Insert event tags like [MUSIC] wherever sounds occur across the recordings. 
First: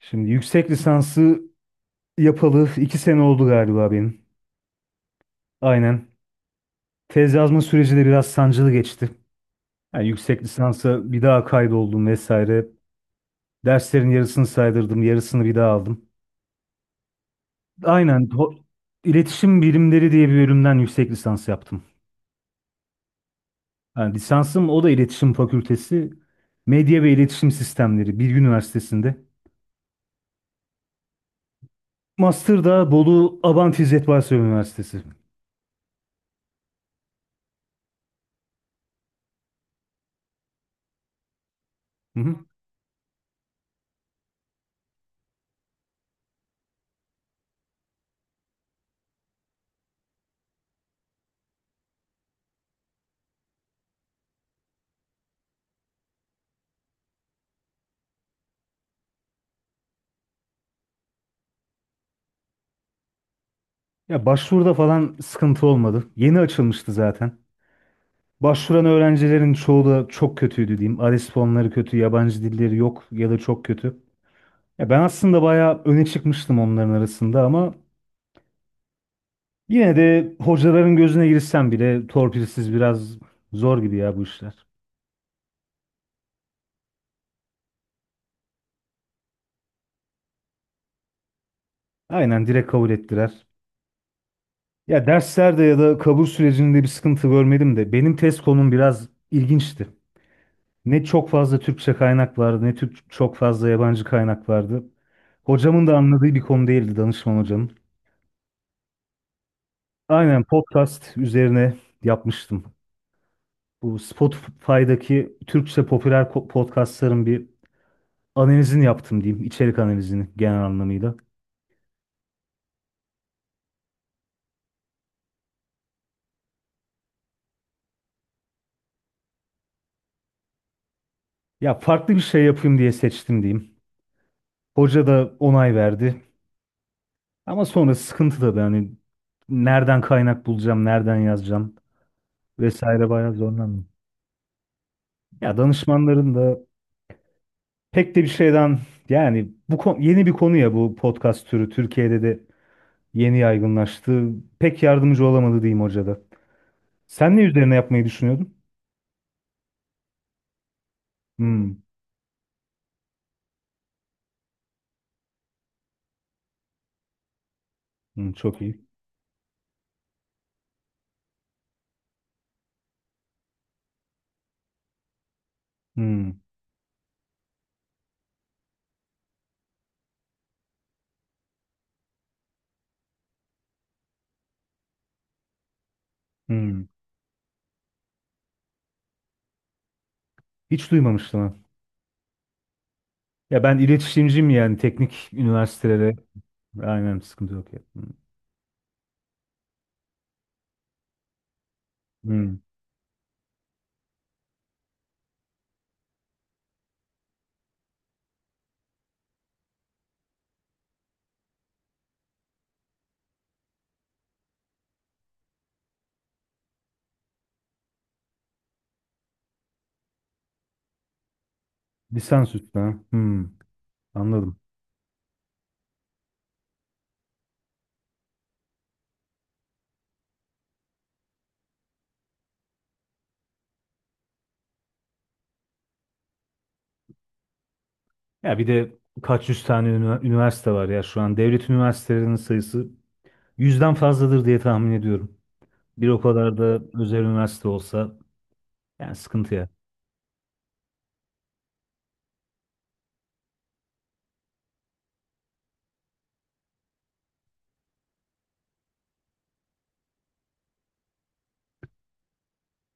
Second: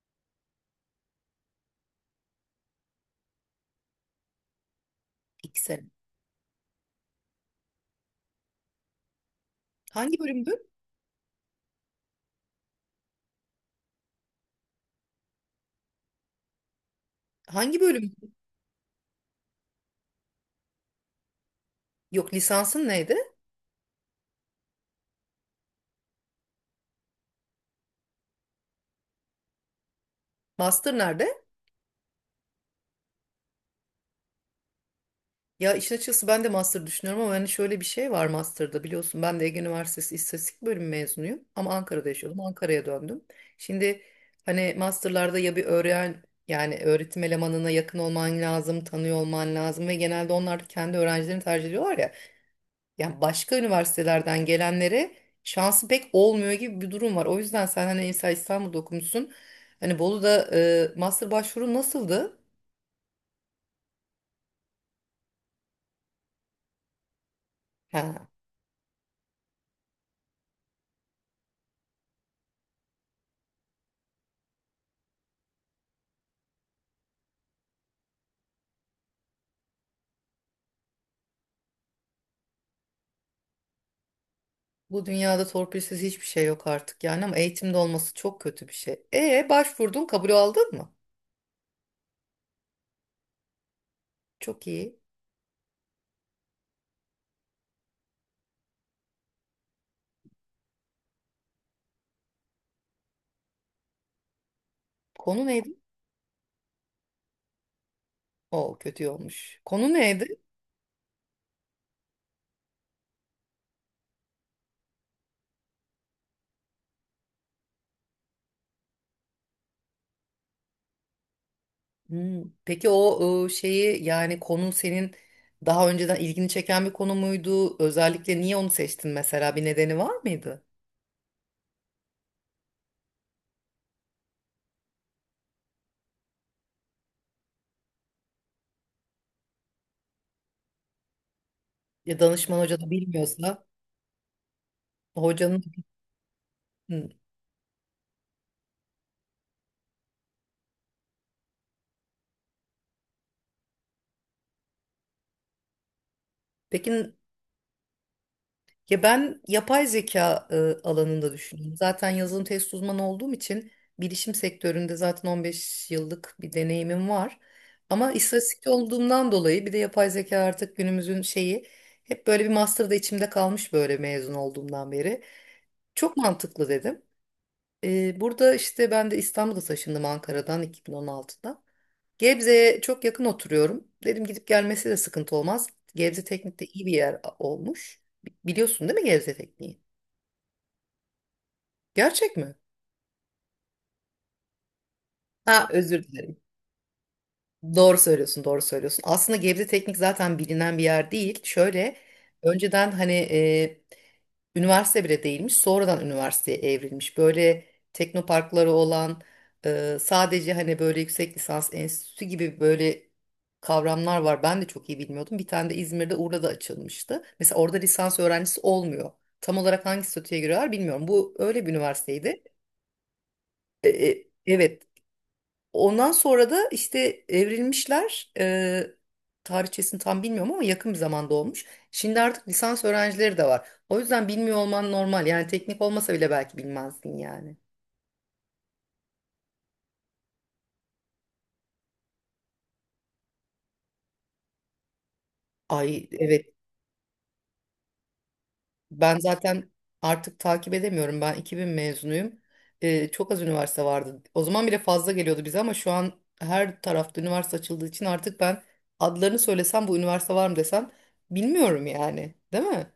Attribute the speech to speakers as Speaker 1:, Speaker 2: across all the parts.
Speaker 1: Şimdi yüksek lisansı yapalı iki sene oldu galiba benim.
Speaker 2: İki sene.
Speaker 1: Aynen. Tez yazma süreci de biraz sancılı geçti. Yani
Speaker 2: Hangi
Speaker 1: yüksek
Speaker 2: bölümdü?
Speaker 1: lisansa bir daha kaydoldum vesaire. Derslerin yarısını saydırdım, yarısını bir daha aldım.
Speaker 2: Hangi bölüm?
Speaker 1: Aynen. İletişim Bilimleri diye bir bölümden yüksek lisans yaptım.
Speaker 2: Yok, lisansın neydi?
Speaker 1: Yani lisansım, o da iletişim Fakültesi. Medya ve İletişim Sistemleri, Bilgi Üniversitesi'nde.
Speaker 2: Master nerede?
Speaker 1: Master da Bolu Abant İzzet Baysal Üniversitesi.
Speaker 2: Ya, işin açıkçası ben de master düşünüyorum ama hani şöyle bir şey var master'da, biliyorsun, ben de Ege Üniversitesi İstatistik bölümü mezunuyum ama Ankara'da
Speaker 1: Hı
Speaker 2: yaşıyordum,
Speaker 1: hı.
Speaker 2: Ankara'ya döndüm. Şimdi hani master'larda ya bir öğren yani öğretim elemanına yakın olman lazım, tanıyor olman lazım ve genelde onlar kendi öğrencilerini tercih ediyorlar ya. Yani başka üniversitelerden gelenlere şansı pek olmuyor gibi bir durum var. O yüzden sen hani mesela İstanbul'da okumuşsun. Hani Bolu'da master başvuru nasıldı?
Speaker 1: Ya başvuruda falan sıkıntı olmadı. Yeni açılmıştı zaten.
Speaker 2: Ha,
Speaker 1: Başvuran öğrencilerin çoğu da çok kötüydü diyeyim. ALES puanları kötü, yabancı dilleri yok ya da çok kötü. Ya ben aslında bayağı öne çıkmıştım onların arasında, ama yine de hocaların gözüne girsem bile torpilsiz biraz zor gibi ya bu işler.
Speaker 2: bu dünyada torpilsiz hiçbir şey yok artık yani ama eğitimde olması çok kötü bir şey. E, başvurdun, kabul aldın mı?
Speaker 1: Aynen, direkt kabul ettiler.
Speaker 2: Çok iyi.
Speaker 1: Ya derslerde ya da kabul sürecinde bir sıkıntı görmedim de benim test konum biraz ilginçti. Ne çok fazla Türkçe kaynak vardı ne Türk çok fazla yabancı kaynak vardı.
Speaker 2: Konu neydi?
Speaker 1: Hocamın da anladığı bir konu değildi, danışman hocanın.
Speaker 2: O kötü olmuş. Konu neydi?
Speaker 1: Aynen, podcast üzerine yapmıştım. Bu Spotify'daki Türkçe popüler podcastların bir analizini yaptım diyeyim. İçerik analizini, genel anlamıyla.
Speaker 2: Peki o şeyi yani konu senin daha önceden ilgini çeken bir konu muydu? Özellikle niye onu seçtin, mesela bir nedeni var mıydı?
Speaker 1: Ya farklı bir şey yapayım diye seçtim diyeyim. Hoca da onay verdi. Ama sonra sıkıntı tabii, hani nereden kaynak bulacağım, nereden yazacağım
Speaker 2: Ya, danışman hoca da
Speaker 1: vesaire, bayağı
Speaker 2: bilmiyorsa
Speaker 1: zorlandım. Ya
Speaker 2: hocanın.
Speaker 1: danışmanların da
Speaker 2: Hı.
Speaker 1: pek de bir şeyden, yani bu yeni bir konu, ya bu podcast türü Türkiye'de de yeni yaygınlaştı. Pek yardımcı olamadı diyeyim hoca da.
Speaker 2: Peki,
Speaker 1: Sen ne üzerine yapmayı düşünüyordun?
Speaker 2: ya ben yapay zeka alanında düşünüyorum.
Speaker 1: Hmm,
Speaker 2: Zaten yazılım test uzmanı olduğum için bilişim sektöründe zaten 15 yıllık bir deneyimim var. Ama
Speaker 1: çok
Speaker 2: istatistikçi
Speaker 1: iyi.
Speaker 2: olduğumdan dolayı bir de yapay zeka artık günümüzün şeyi, hep böyle bir master da içimde kalmış böyle mezun olduğumdan beri. Çok
Speaker 1: Hmm.
Speaker 2: mantıklı dedim. E, burada işte ben de İstanbul'a taşındım Ankara'dan 2016'da. Gebze'ye çok yakın oturuyorum. Dedim gidip gelmesi de sıkıntı olmaz. Gebze Teknik de
Speaker 1: Hmm.
Speaker 2: iyi bir yer olmuş. Biliyorsun değil mi Gebze Teknik'i?
Speaker 1: Hiç duymamıştım ha.
Speaker 2: Gerçek mi?
Speaker 1: Ya ben iletişimciyim, yani teknik
Speaker 2: Ha, özür
Speaker 1: üniversitelere.
Speaker 2: dilerim.
Speaker 1: Aynen, sıkıntı yok ya.
Speaker 2: Doğru
Speaker 1: Hmm.
Speaker 2: söylüyorsun, doğru söylüyorsun. Aslında Gebze Teknik zaten bilinen bir yer değil. Şöyle
Speaker 1: Hmm.
Speaker 2: önceden hani üniversite bile değilmiş, sonradan üniversiteye evrilmiş. Böyle teknoparkları olan, sadece hani böyle yüksek lisans enstitüsü gibi böyle kavramlar var. Ben de çok iyi bilmiyordum. Bir tane de İzmir'de Urla'da açılmıştı. Mesela orada lisans öğrencisi olmuyor. Tam olarak hangi statüye giriyorlar bilmiyorum. Bu öyle bir üniversiteydi.
Speaker 1: Lisans üstü ha. Anladım.
Speaker 2: Evet, ondan sonra da işte evrilmişler. Tarihçesini tam bilmiyorum ama yakın bir zamanda olmuş. Şimdi artık lisans öğrencileri de var. O yüzden bilmiyor olman normal. Yani teknik olmasa bile belki bilmezsin yani.
Speaker 1: Ya bir de kaç yüz tane üniversite var ya şu an. Devlet üniversitelerinin sayısı yüzden fazladır diye tahmin ediyorum.
Speaker 2: Ay,
Speaker 1: Bir o
Speaker 2: evet,
Speaker 1: kadar da özel üniversite olsa, yani
Speaker 2: ben
Speaker 1: sıkıntı ya.
Speaker 2: zaten artık takip edemiyorum. Ben 2000 mezunuyum. Çok az üniversite vardı. O zaman bile fazla geliyordu bize ama şu an her tarafta üniversite açıldığı için artık ben adlarını söylesem bu üniversite var mı desem bilmiyorum yani. Değil mi?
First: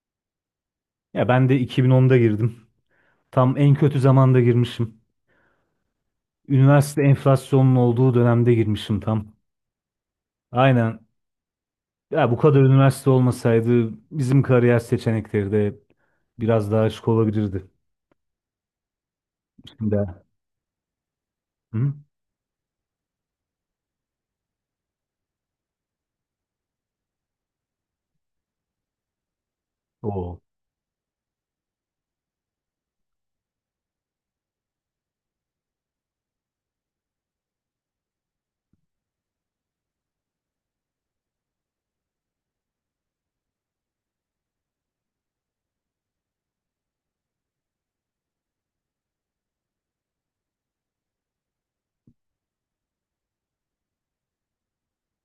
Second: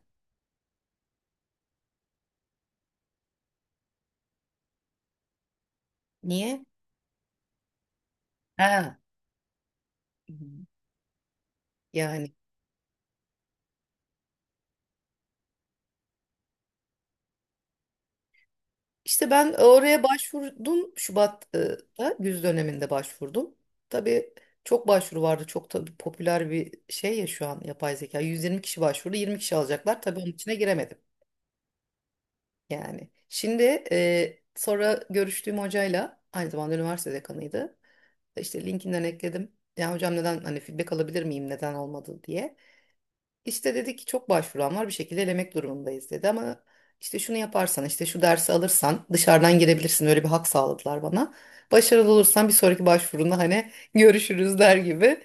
Speaker 1: Ya ben de 2010'da girdim. Tam en kötü zamanda girmişim.
Speaker 2: Niye?
Speaker 1: Üniversite enflasyonun olduğu dönemde
Speaker 2: Ha.
Speaker 1: girmişim tam. Aynen. Ya
Speaker 2: Yani,
Speaker 1: bu kadar üniversite olmasaydı bizim kariyer seçenekleri de biraz daha açık olabilirdi.
Speaker 2: İşte ben oraya
Speaker 1: Şimdi.
Speaker 2: başvurdum
Speaker 1: Hı?
Speaker 2: Şubat'ta, güz döneminde başvurdum. Tabii çok başvuru vardı. Çok tabii popüler bir şey ya şu an yapay zeka. 120 kişi başvurdu. 20 kişi alacaklar. Tabii onun
Speaker 1: Oo.
Speaker 2: içine giremedim. Yani şimdi sonra görüştüğüm hocayla aynı zamanda üniversite dekanıydı. İşte LinkedIn'den ekledim. Ya hocam, neden hani feedback alabilir miyim, neden olmadı diye. İşte dedi ki çok başvuran var, bir şekilde elemek durumundayız dedi ama işte şunu yaparsan, işte şu dersi alırsan dışarıdan girebilirsin, öyle bir hak sağladılar bana. Başarılı olursan bir sonraki başvurunda hani [LAUGHS] görüşürüz der gibi.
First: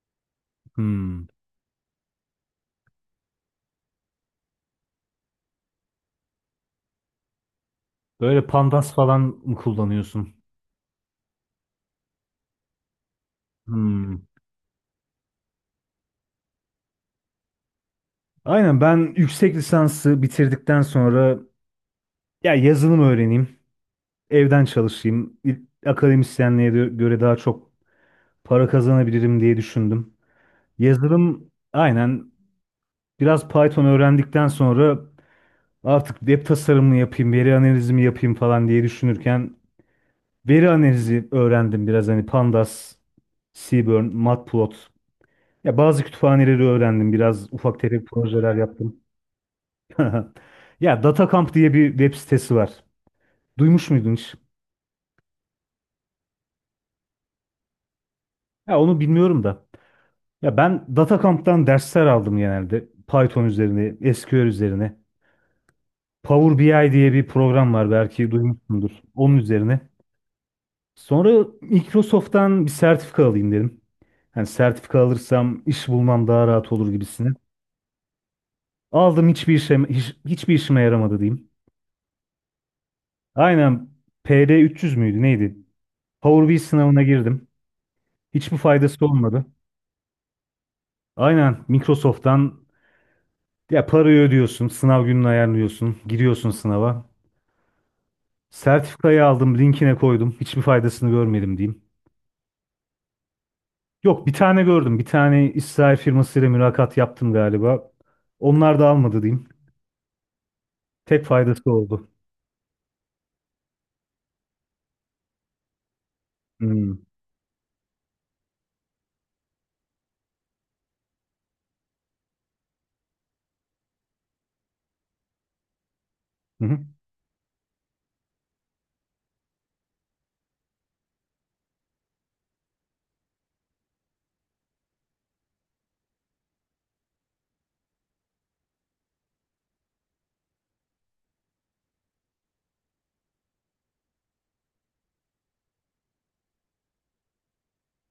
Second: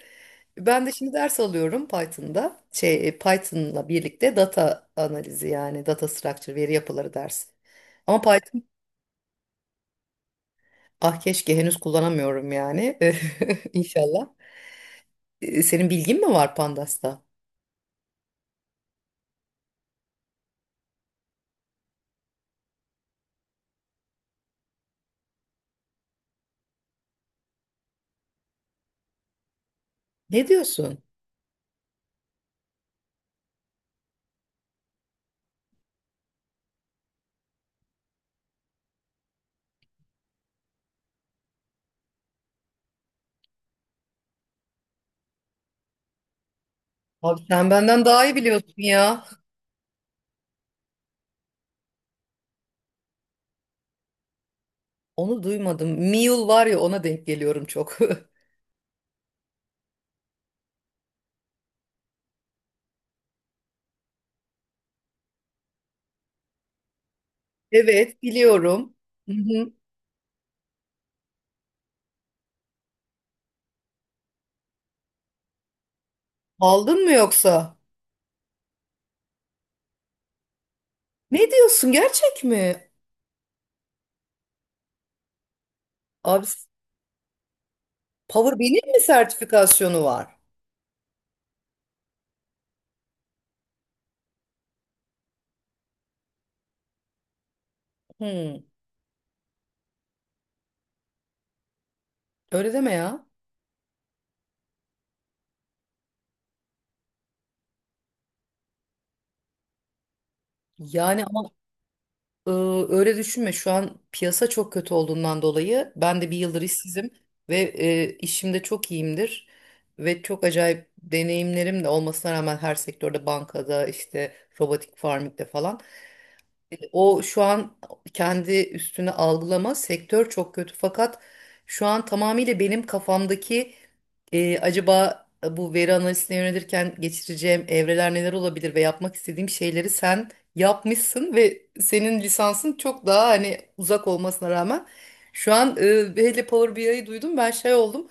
Speaker 2: Ben de şimdi
Speaker 1: Hmm.
Speaker 2: ders alıyorum Python'da. Şey Python'la birlikte data analizi yani data structure, veri yapıları dersi. Ama
Speaker 1: Böyle
Speaker 2: Python,
Speaker 1: Pandas falan mı kullanıyorsun?
Speaker 2: ah, keşke henüz kullanamıyorum yani [LAUGHS]
Speaker 1: Hmm.
Speaker 2: inşallah. Senin bilgin mi var Pandas'ta?
Speaker 1: Aynen, ben yüksek lisansı bitirdikten sonra ya yazılım öğreneyim, evden çalışayım, akademisyenliğe göre daha çok para kazanabilirim diye düşündüm.
Speaker 2: Ne diyorsun?
Speaker 1: Yazılım, aynen, biraz Python öğrendikten sonra artık web tasarımını yapayım, veri analizimi yapayım falan diye düşünürken, veri analizi öğrendim biraz, hani Pandas, Seaborn, Matplot. Ya bazı kütüphaneleri öğrendim.
Speaker 2: Abi
Speaker 1: Biraz
Speaker 2: sen
Speaker 1: ufak
Speaker 2: benden
Speaker 1: tefek
Speaker 2: daha iyi
Speaker 1: projeler
Speaker 2: biliyorsun
Speaker 1: yaptım.
Speaker 2: ya.
Speaker 1: [LAUGHS] Ya DataCamp diye bir web sitesi var. Duymuş muydun hiç?
Speaker 2: Onu duymadım. Mule var ya, ona denk geliyorum çok. [LAUGHS]
Speaker 1: Ya onu bilmiyorum da. Ya ben DataCamp'tan dersler aldım genelde. Python üzerine, SQL üzerine. Power BI diye bir program var,
Speaker 2: Evet,
Speaker 1: belki duymuşsundur.
Speaker 2: biliyorum. Hı
Speaker 1: Onun
Speaker 2: hı.
Speaker 1: üzerine. Sonra Microsoft'tan bir sertifika alayım dedim. Hani sertifika alırsam iş bulmam daha rahat olur
Speaker 2: Aldın mı
Speaker 1: gibisine.
Speaker 2: yoksa?
Speaker 1: Aldım, hiçbir işime yaramadı diyeyim.
Speaker 2: Ne diyorsun, gerçek mi?
Speaker 1: Aynen, PD300 müydü neydi?
Speaker 2: Abi,
Speaker 1: Power BI sınavına girdim. Hiçbir
Speaker 2: Power benim mi
Speaker 1: faydası olmadı.
Speaker 2: sertifikasyonu var?
Speaker 1: Aynen Microsoft'tan, ya parayı ödüyorsun, sınav gününü ayarlıyorsun, giriyorsun sınava.
Speaker 2: Hmm,
Speaker 1: Sertifikayı aldım, linkine koydum. Hiçbir faydasını görmedim diyeyim.
Speaker 2: Öyle deme ya.
Speaker 1: Yok, bir tane gördüm. Bir tane İsrail firmasıyla mülakat yaptım galiba. Onlar da almadı diyeyim.
Speaker 2: Yani
Speaker 1: Tek
Speaker 2: ama
Speaker 1: faydası oldu.
Speaker 2: e, öyle düşünme, şu an piyasa çok kötü olduğundan dolayı ben de bir yıldır
Speaker 1: Hmm.
Speaker 2: işsizim ve işimde çok iyiyimdir. Ve çok acayip deneyimlerim de olmasına rağmen her sektörde, bankada, işte robotik farmingde falan.
Speaker 1: Hı hı.
Speaker 2: O şu an kendi üstüne algılama, sektör çok kötü fakat şu an tamamıyla benim kafamdaki acaba bu veri analizine yönelirken geçireceğim evreler neler olabilir ve yapmak istediğim şeyleri sen yapmışsın ve senin lisansın çok daha hani uzak olmasına rağmen şu an hele Power BI'yi duydum, ben şey oldum.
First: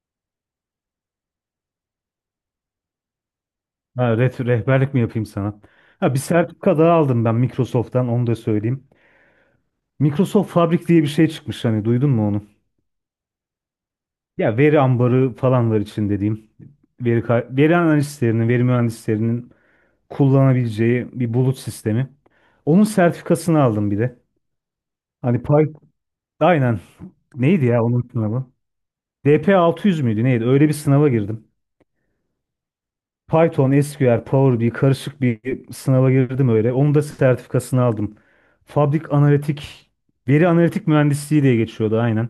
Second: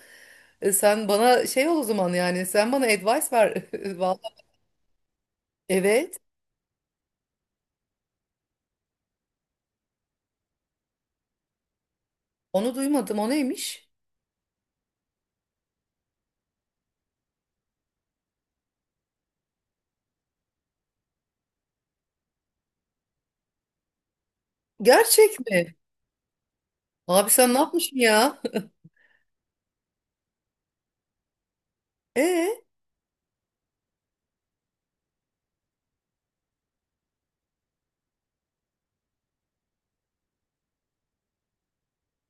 Speaker 2: E, sen bana şey ol o zaman, yani sen bana advice ver. [LAUGHS]
Speaker 1: Ha,
Speaker 2: Vallahi
Speaker 1: rehberlik mi yapayım sana? Ha,
Speaker 2: evet,
Speaker 1: bir sertifika daha aldım ben Microsoft'tan, onu da söyleyeyim. Microsoft Fabric diye bir şey çıkmış, hani duydun mu onu?
Speaker 2: onu duymadım, o neymiş?
Speaker 1: Ya veri ambarı falan var için dediğim. Veri, veri analistlerinin, veri mühendislerinin kullanabileceği bir bulut sistemi. Onun sertifikasını aldım bir de.
Speaker 2: Gerçek
Speaker 1: Hani
Speaker 2: mi?
Speaker 1: Python, aynen,
Speaker 2: Abi sen ne
Speaker 1: neydi ya
Speaker 2: yapmışsın
Speaker 1: onun
Speaker 2: ya?
Speaker 1: sınavı?
Speaker 2: [LAUGHS]
Speaker 1: DP600 müydü neydi? Öyle bir sınava girdim.
Speaker 2: Ee,
Speaker 1: Python, SQL, Power BI karışık bir sınava girdim öyle. Onun da sertifikasını aldım. Fabrik analitik, veri analitik mühendisliği diye geçiyordu aynen.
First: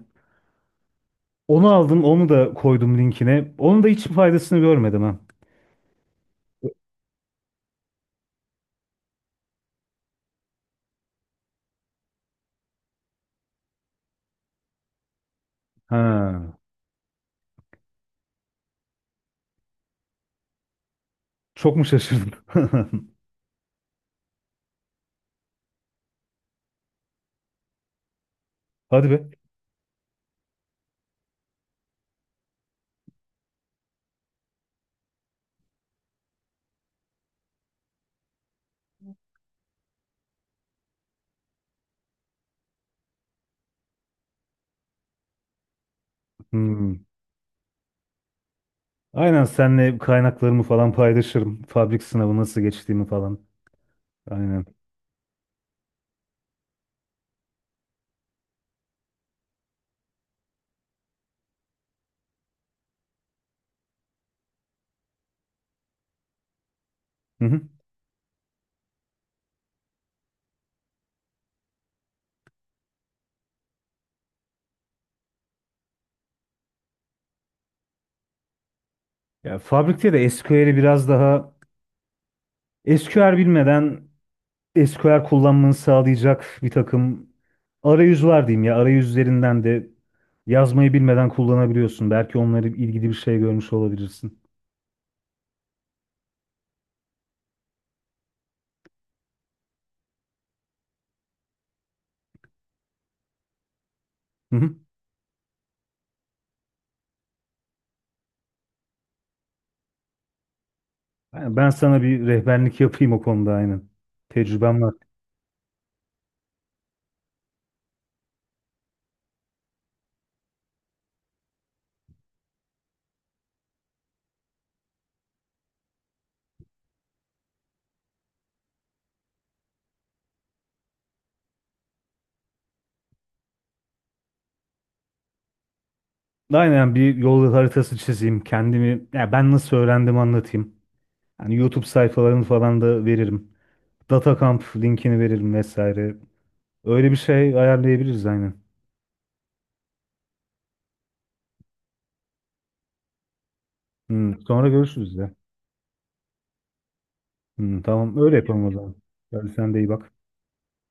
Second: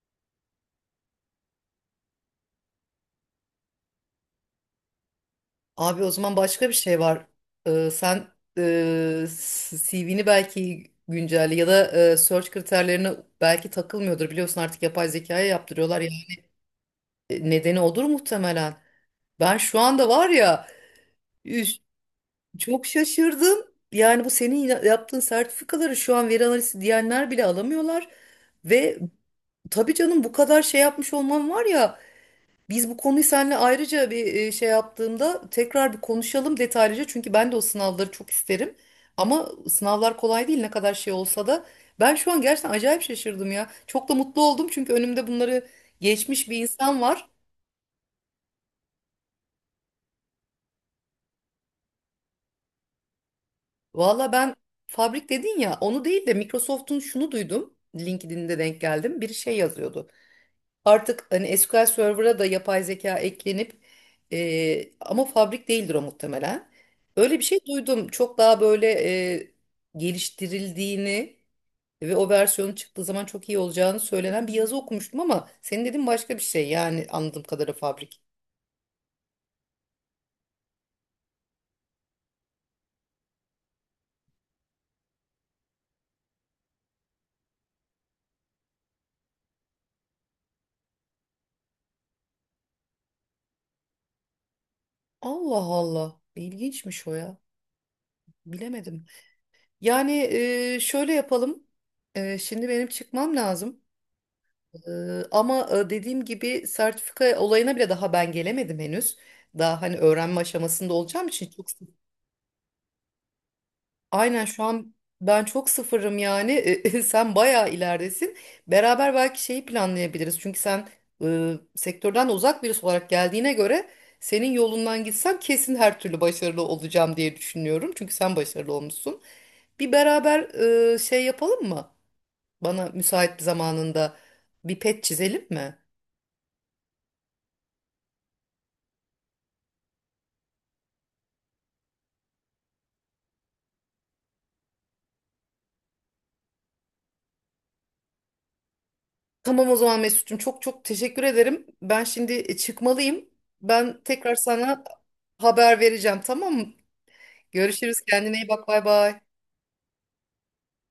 Speaker 1: Onu aldım, onu da koydum linkine. Onun da hiç faydasını görmedim ha.
Speaker 2: Abi o zaman başka bir şey var. Sen e, CV'ni belki güncelle ya da search kriterlerine belki takılmıyordur. Biliyorsun artık yapay zekaya yaptırıyorlar ya.
Speaker 1: Ha,
Speaker 2: E, nedeni odur muhtemelen. Ben şu anda var ya, üf,
Speaker 1: çok mu şaşırdın?
Speaker 2: çok
Speaker 1: [LAUGHS]
Speaker 2: şaşırdım. Yani bu senin yaptığın sertifikaları şu an veri analizi diyenler bile alamıyorlar. Ve
Speaker 1: Hadi be.
Speaker 2: tabii canım, bu kadar şey yapmış olman var ya. Biz bu konuyu seninle ayrıca bir şey yaptığımda tekrar bir konuşalım detaylıca. Çünkü ben de o sınavları çok isterim. Ama sınavlar kolay değil ne kadar şey olsa da. Ben şu an gerçekten acayip şaşırdım ya. Çok da mutlu oldum çünkü önümde bunları geçmiş bir insan
Speaker 1: Hmm.
Speaker 2: var.
Speaker 1: Aynen, senle kaynaklarımı falan paylaşırım. Fabrik sınavı nasıl geçtiğimi falan.
Speaker 2: Valla ben
Speaker 1: Aynen.
Speaker 2: fabrik dedin ya, onu değil de Microsoft'un şunu duydum. LinkedIn'de denk geldim. Biri şey yazıyordu. Artık hani SQL Server'a da yapay zeka eklenip ama fabrik değildir o muhtemelen. Öyle bir
Speaker 1: Hı
Speaker 2: şey
Speaker 1: hı.
Speaker 2: duydum. Çok daha böyle e, geliştirildiğini ve o versiyonun çıktığı zaman çok iyi olacağını söylenen bir yazı okumuştum ama senin dediğin başka bir şey, yani anladığım kadarıyla fabrik.
Speaker 1: Ya fabrikte de SQL'i biraz daha, SQL bilmeden SQL kullanmanı sağlayacak bir takım arayüz var diyeyim ya. Arayüzlerinden de yazmayı bilmeden kullanabiliyorsun. Belki onları ilgili bir şey görmüş olabilirsin.
Speaker 2: Allah Allah. İlginçmiş o ya. Bilemedim. Yani şöyle yapalım. E, şimdi benim çıkmam lazım.
Speaker 1: Hı hı.
Speaker 2: Ama dediğim gibi sertifika olayına bile daha ben gelemedim henüz. Daha hani öğrenme aşamasında olacağım için
Speaker 1: Yani
Speaker 2: çok.
Speaker 1: Ben sana bir rehberlik yapayım o konuda, aynen.
Speaker 2: Aynen, şu
Speaker 1: Tecrübem var.
Speaker 2: an ben çok sıfırım yani. [LAUGHS] E, sen bayağı ileridesin. Beraber belki şeyi planlayabiliriz. Çünkü sen sektörden de uzak birisi olarak geldiğine göre, senin yolundan gitsem kesin her türlü başarılı olacağım diye düşünüyorum. Çünkü sen başarılı olmuşsun. Bir beraber şey yapalım mı? Bana müsait bir zamanında bir pet çizelim mi?
Speaker 1: Aynen, bir yol haritası çizeyim. Kendimi, ya ben nasıl öğrendim anlatayım. Yani YouTube sayfalarını falan da veririm. DataCamp linkini veririm vesaire. Öyle bir şey ayarlayabiliriz aynen.
Speaker 2: Tamam o zaman Mesut'cum, çok çok teşekkür ederim. Ben şimdi çıkmalıyım. Ben tekrar
Speaker 1: Hı, sonra
Speaker 2: sana
Speaker 1: görüşürüz de.
Speaker 2: haber vereceğim, tamam mı?
Speaker 1: Hı,
Speaker 2: Görüşürüz,
Speaker 1: tamam, öyle
Speaker 2: kendine iyi
Speaker 1: yapalım
Speaker 2: bak,
Speaker 1: o
Speaker 2: bay
Speaker 1: zaman.
Speaker 2: bay.
Speaker 1: Hadi sen de iyi bak.